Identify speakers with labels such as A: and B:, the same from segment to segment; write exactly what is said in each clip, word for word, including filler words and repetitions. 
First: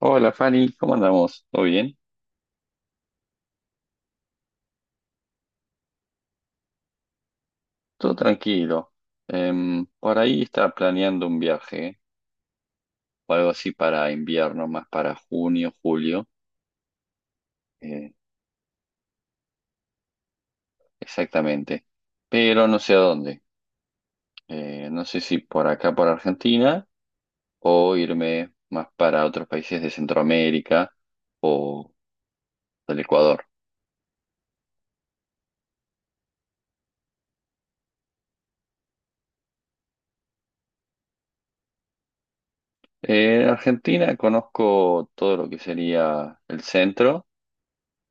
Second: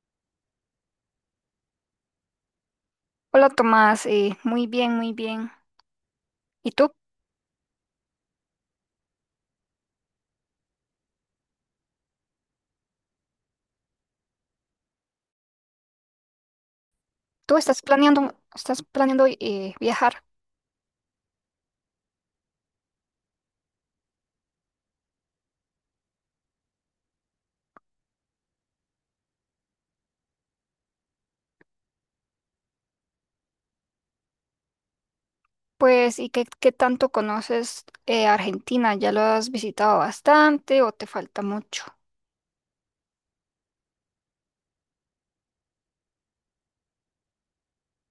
A: Hola Fanny, ¿cómo andamos? ¿Todo bien?
B: Hola Tomás, eh, muy bien, muy bien. ¿Y tú?
A: Todo tranquilo. Em, por ahí estaba planeando un viaje o algo así para invierno, más para junio, julio,
B: ¿Tú estás
A: eh,
B: planeando, estás planeando eh, viajar?
A: exactamente. Pero no sé a dónde. Eh, no sé si por acá, por Argentina, o irme más para otros países de Centroamérica o del Ecuador.
B: Pues, ¿y qué, qué tanto conoces eh, Argentina? ¿Ya lo has visitado bastante o te falta mucho?
A: Eh, en Argentina conozco todo lo que sería el centro,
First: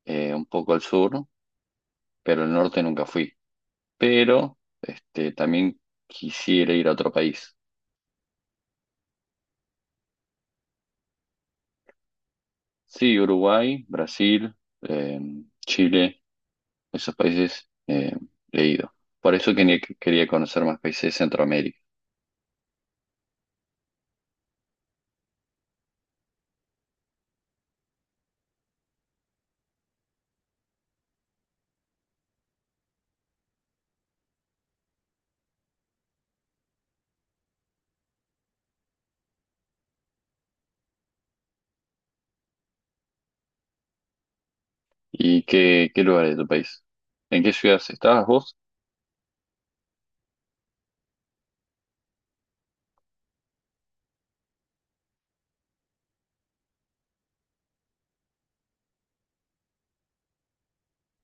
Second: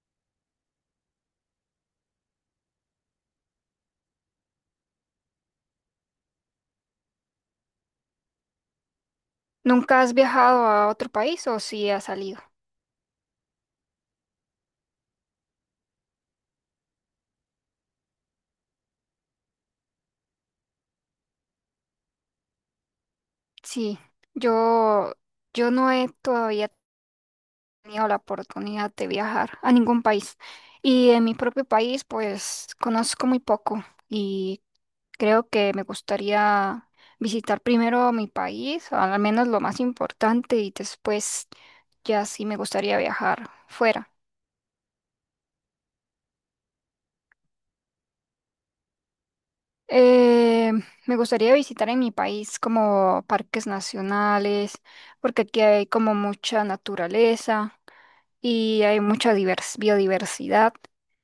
A: eh, un poco el sur, pero el norte nunca fui. Pero este, también quisiera ir a otro país.
B: ¿Nunca has viajado a otro país o sí has salido?
A: Sí, Uruguay, Brasil, eh, Chile, esos países eh, he ido. Por eso quería, quería conocer más países de Centroamérica.
B: Sí, yo, yo no he todavía tenido la oportunidad de viajar a ningún país. Y en mi propio país, pues, conozco muy poco. ¿Y Creo que me gustaría visitar primero mi país, al menos lo más importante, y después ya sí me gustaría viajar fuera.
A: ¿Y qué, qué lugares de tu país? ¿En qué ciudades estabas vos?
B: Eh, me gustaría visitar en mi país como parques nacionales, porque aquí hay como mucha naturaleza y hay mucha divers- biodiversidad.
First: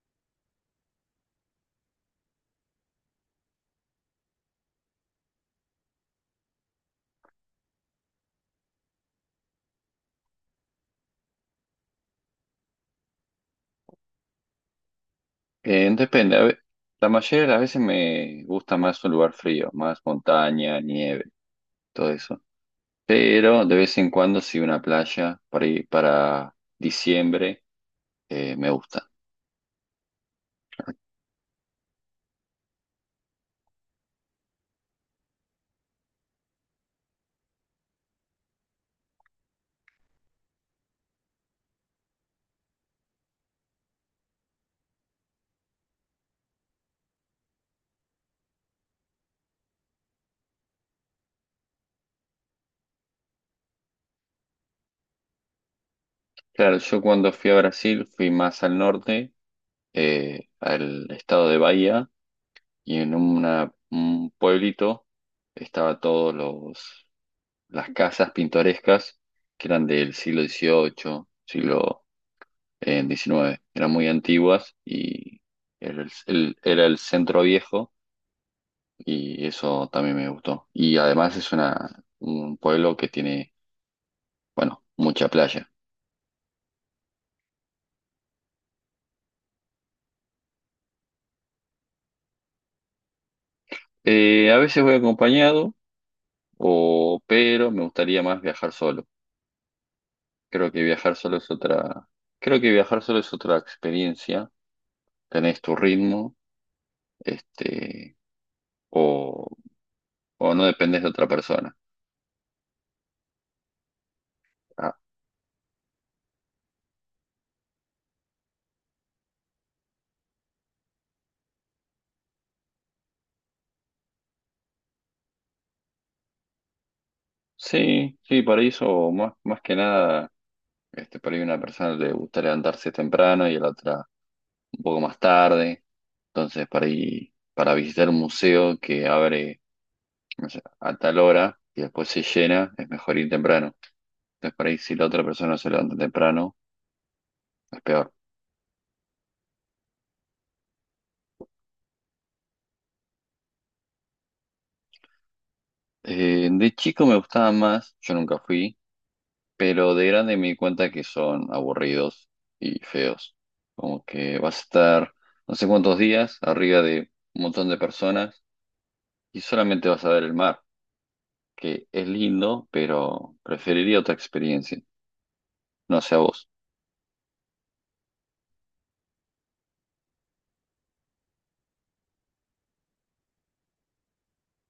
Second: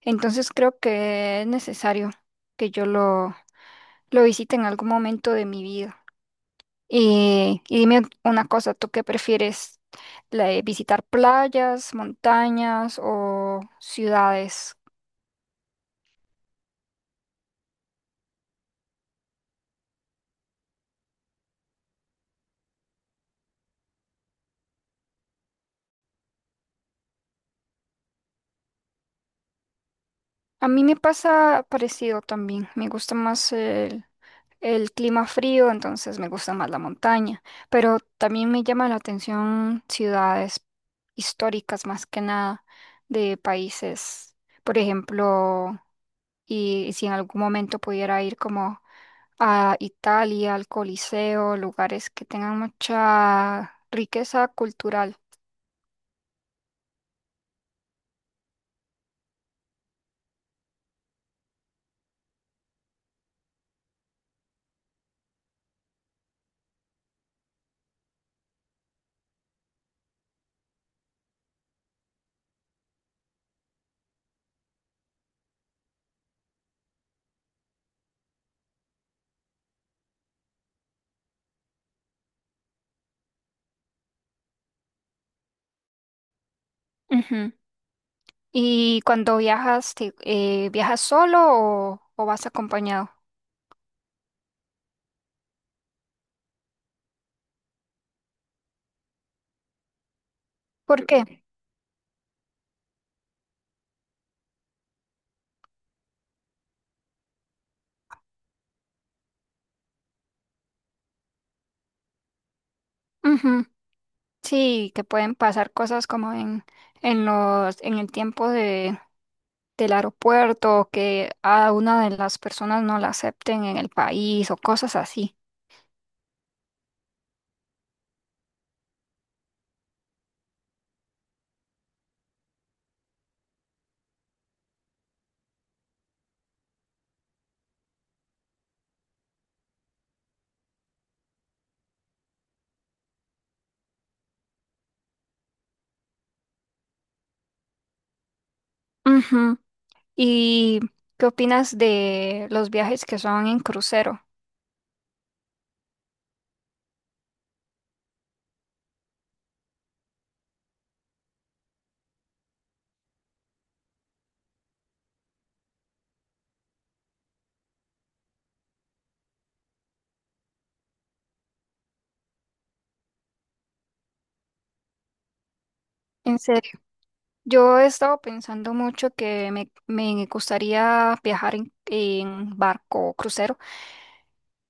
B: Entonces creo que es necesario que yo lo, lo visite en algún momento de mi vida. Y, y dime una cosa, ¿tú qué prefieres? ¿La de visitar playas, montañas o ciudades?
A: Eh, depende, a ve- la mayoría de las veces me gusta más un lugar frío, más montaña, nieve, todo eso. Pero de vez en cuando sí una playa para para diciembre, eh, me gusta.
B: A mí me pasa parecido también. Me gusta más el, el clima frío, entonces me gusta más la montaña. Pero también me llama la atención ciudades históricas más que nada de países. Por ejemplo, y si en algún momento pudiera ir como a Italia, al Coliseo, lugares que tengan mucha riqueza cultural.
A: Claro, yo cuando fui a Brasil fui más al norte, eh, al estado de Bahía, y en una- un pueblito estaba todos los las casas pintorescas que eran del siglo dieciocho, siglo eh, diecinueve, eran muy antiguas y era el, el- era el centro viejo y eso también me gustó. Y además es una, un pueblo que tiene, bueno, mucha playa.
B: Ujú. ¿Y cuando viajas, te- eh, viajas solo o, o vas acompañado?
A: Eh, a veces voy acompañado. O, pero me gustaría más viajar solo. Creo que
B: ¿Por
A: viajar
B: qué?
A: solo es otra, Creo que viajar solo es otra experiencia. Tenés tu ritmo, este, o, o no dependes de otra persona.
B: Ujú. Sí,
A: Ah,
B: que pueden pasar cosas como en, en los, en el tiempo de, del aeropuerto, que a una de las personas no la acepten en el país o cosas así.
A: sí, sí, para eso, más, más que nada, este, por ahí una persona le gusta levantarse temprano y a la otra un poco más tarde. Entonces, para ir, para visitar un museo que abre, no sé, a tal hora y después se llena, es mejor ir temprano. Entonces, por ahí si la otra persona se levanta temprano. Es peor.
B: Ujú. ¿Y qué opinas de los viajes que son en crucero?
A: Eh, de chico me gustaban más, yo nunca fui, pero de grande me di cuenta que son aburridos y feos. Como que vas a estar no sé cuántos días arriba de un montón de personas y solamente vas a ver el mar, que es lindo, pero preferiría otra experiencia. No sé a
B: ¿En
A: vos.
B: serio? Yo he estado pensando mucho que me, me gustaría viajar en, en barco o crucero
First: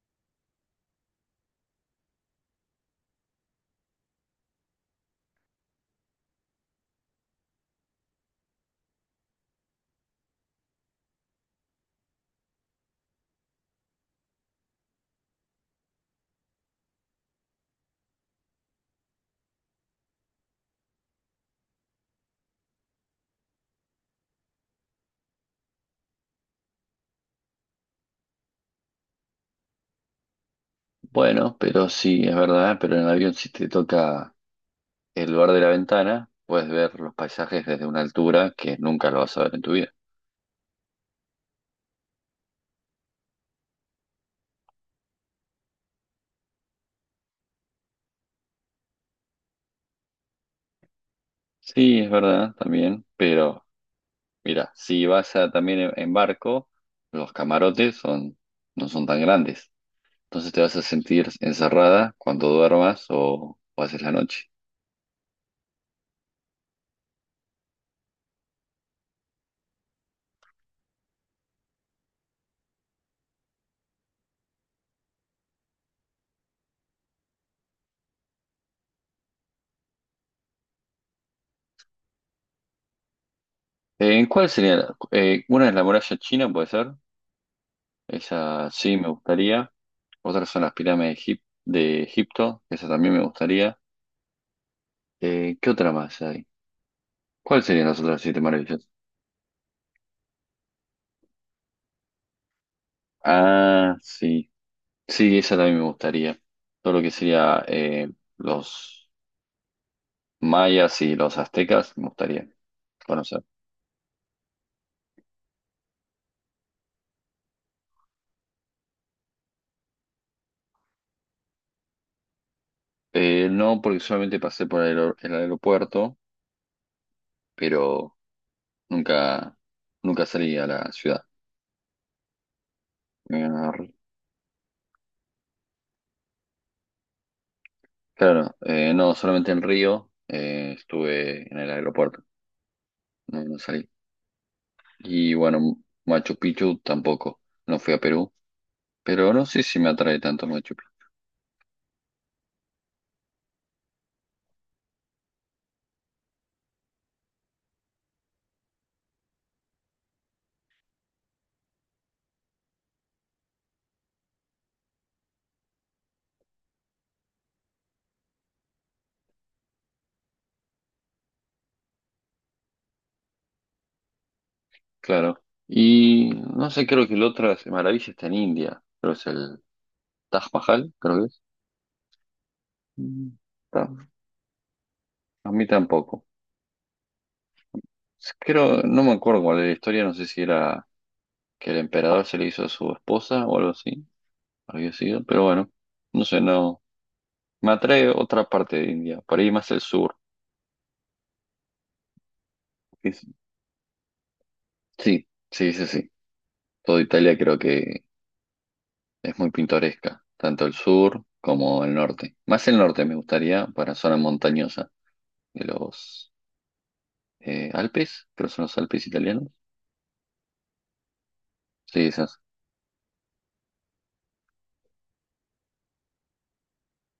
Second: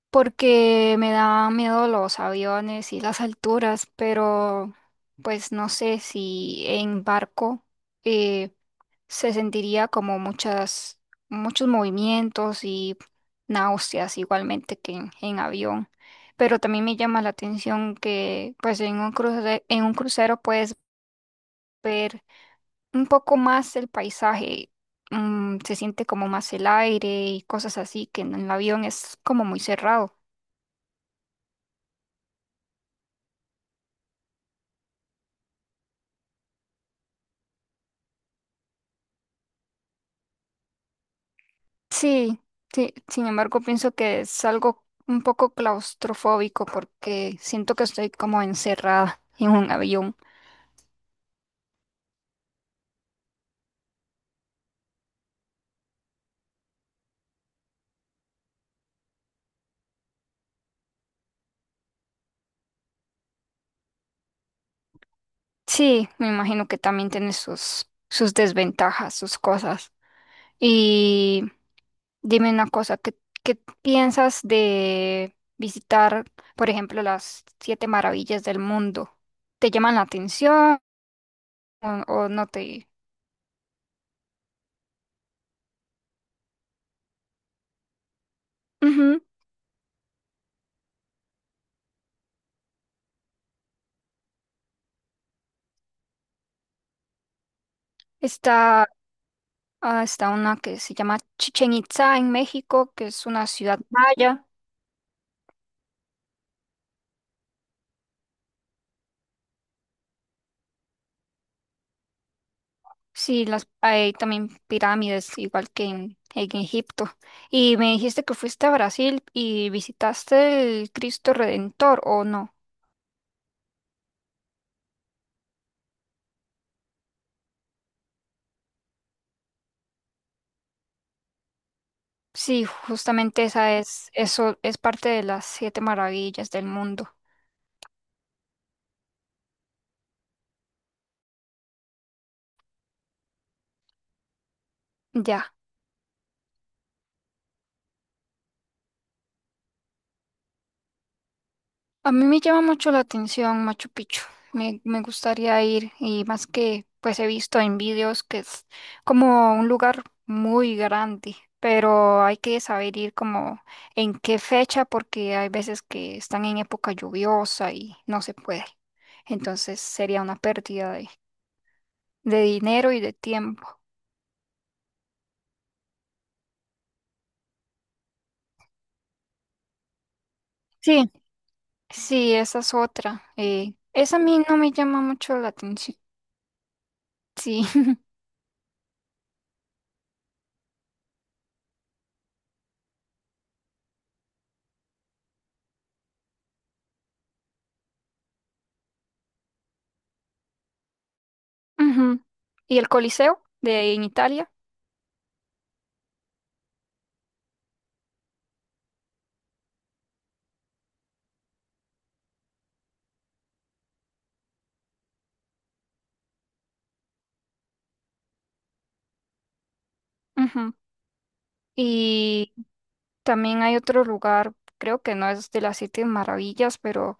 B: porque me da miedo los aviones y las alturas, pero pues no sé si en barco eh, se sentiría como muchas, muchos movimientos y náuseas igualmente que en, en avión. Pero también me llama la atención que pues en un cruce- en un crucero puedes ver un poco más el paisaje, mm, se siente como más el aire y cosas así, que en el avión es como muy cerrado.
A: Bueno, pero sí, es verdad, pero en el avión si te toca el lugar de la ventana, puedes ver los paisajes desde una altura que nunca lo vas a ver en tu vida.
B: Sí, sí, sin embargo, pienso que es algo un poco claustrofóbico porque siento que estoy como encerrada en un avión.
A: Sí, es verdad, también, pero mira, si vas a- también en, en barco, los camarotes son, no son tan grandes. Entonces te vas a sentir encerrada cuando duermas o, o haces la noche.
B: Sí, me imagino que también tiene sus, sus desventajas, sus cosas. Y Dime una cosa, ¿qué, ¿qué piensas de visitar, por ejemplo, las siete maravillas del mundo? ¿Te llaman la atención o, o no te...?
A: Eh, ¿En cuál sería? La- eh, una es la muralla china, puede ser. Esa sí me
B: Ujú.
A: gustaría. Otras son las pirámides de, Egip- de Egipto. Esa también me gustaría. Eh, ¿qué otra más hay? ¿Cuáles serían las otras siete maravillas?
B: Está, ah, está una que se llama Chichen Itza en México, que es una ciudad
A: Ah,
B: maya.
A: sí. Sí, esa también me gustaría. Todo lo que sería eh, los mayas y los aztecas, me gustaría conocer.
B: Sí, las, hay también pirámides, igual que en, en Egipto. Y me dijiste que fuiste a Brasil y visitaste el Cristo Redentor, ¿o no?
A: Eh, no, porque solamente pasé por el, aer- el aeropuerto, pero nunca, nunca salí a la ciudad.
B: Sí,
A: Eh,
B: justamente esa es, eso es parte de las siete maravillas del mundo.
A: claro, eh, no, solamente en Río, eh, estuve en el aeropuerto, no, no salí. Y
B: Ya.
A: bueno, Machu Picchu tampoco, no fui a Perú, pero no sé si me atrae tanto Machu Picchu,
B: A mí me llama mucho la atención Machu Picchu. Me, me gustaría ir, y más que pues he visto en vídeos que es como un lugar muy grande, pero hay que saber ir como en qué fecha porque hay veces que están en época lluviosa y no se puede. Entonces sería una pérdida de, de dinero y de tiempo.
A: claro. Y no sé, creo que la otra maravilla está en India, pero es el Taj Mahal,
B: Sí,
A: creo que es.
B: sí, esa es otra.
A: Mm,
B: eh,
A: ta-
B: esa a mí no me llama mucho la
A: A mí
B: atención.
A: tampoco.
B: Sí.
A: Creo, no me acuerdo cuál era la historia, no sé si era que el emperador se le hizo a su esposa o algo así, había sido, pero bueno, no sé, no. Me atrae otra parte de India, por ahí más el sur.
B: Ujú. Y el
A: Es-
B: Coliseo de en Italia.
A: Sí, sí, sí, sí. Toda Italia creo que es muy pintoresca, tanto el sur como el norte. Más el norte me gustaría para zona montañosa de los eh, Alpes, creo que son los Alpes italianos.
B: Ujú.
A: Sí, esas.
B: Y también hay otro lugar, creo que no es de las siete maravillas, pero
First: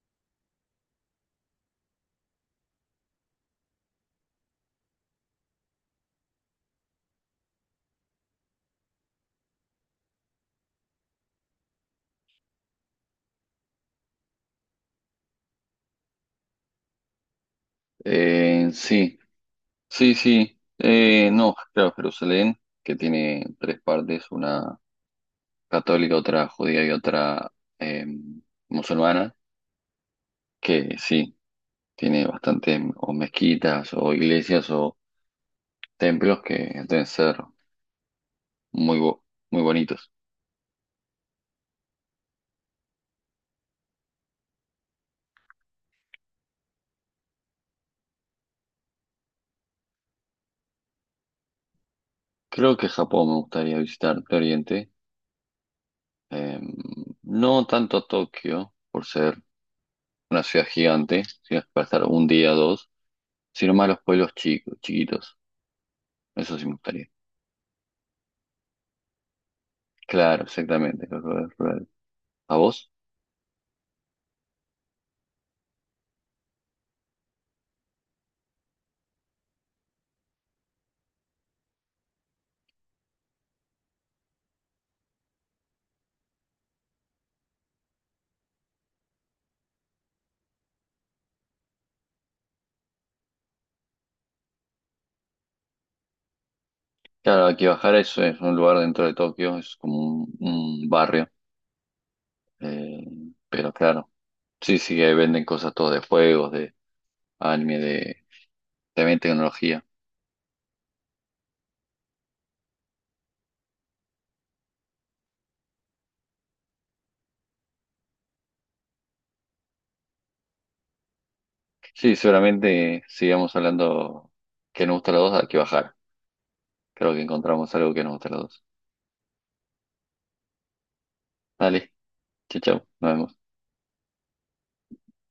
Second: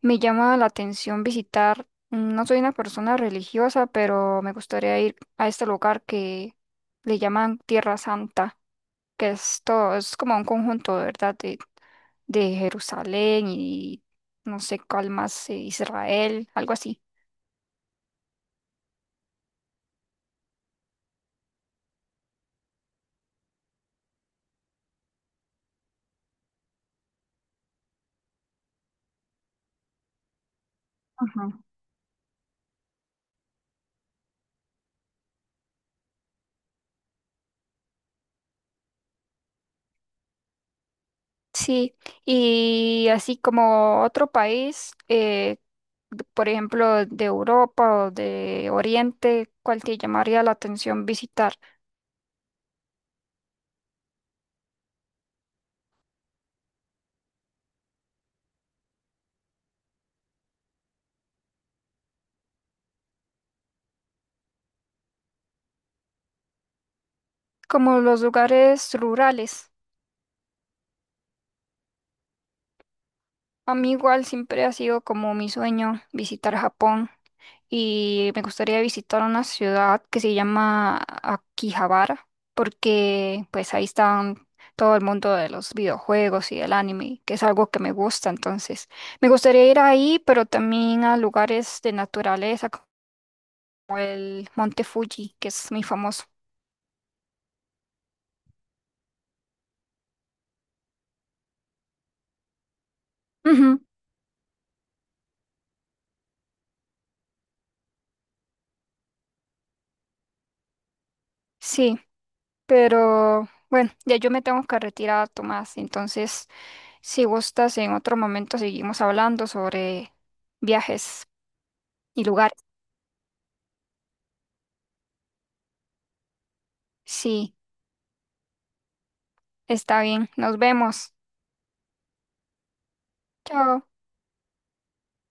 B: me llama la atención visitar. No soy una persona religiosa, pero me gustaría ir a este lugar que le llaman Tierra Santa, que es todo, es como un conjunto, ¿verdad? De, de Jerusalén y no sé cuál más, eh, Israel, algo así.
A: Eh, sí. Sí, sí. Eh, no, claro, Jerusalén, que tiene tres partes, una católica, otra judía y otra, eh, musulmana, que sí,
B: Ajá.
A: tiene bastantes o mezquitas o iglesias o templos que deben ser muy, bo- muy bonitos.
B: Sí, y así como otro país, eh, d- por ejemplo, de Europa o de Oriente, ¿cuál te llamaría la atención visitar?
A: Creo que Japón me gustaría visitar de Oriente, eh, no tanto Tokio, por ser una ciudad gigante, ciudad para estar un día o dos, sino más los pueblos chicos, chiquitos. Eso sí me gustaría.
B: Como los lugares rurales.
A: Claro, exactamente, los lugares rurales. A explorar. ¿A vos?
B: A mí igual siempre ha sido como mi sueño visitar Japón. Y me gustaría visitar una ciudad que se llama Akihabara, porque pues ahí están todo el mundo de los videojuegos y del anime, que es algo que me gusta, entonces me gustaría ir ahí, pero también a lugares de naturaleza como el Monte Fuji, que es muy famoso.
A: Claro, Akibahara es, es un lugar dentro de Tokio, es como un, un barrio, eh, pero
B: Ujú,
A: claro, sí, sí, ahí venden cosas todo de juegos, de anime, de también tecnología.
B: sí, pero bueno, ya yo me tengo que retirar, Tomás, entonces si gustas en otro momento seguimos hablando sobre viajes
A: Sí,
B: y lugares.
A: seguramente sigamos hablando que nos gusta a los dos, Akibahara. Creo que
B: Sí.
A: encontramos algo que nos gusta a los dos.
B: Está bien, nos vemos.
A: Dale, chau, chau, nos vemos.
B: Chao.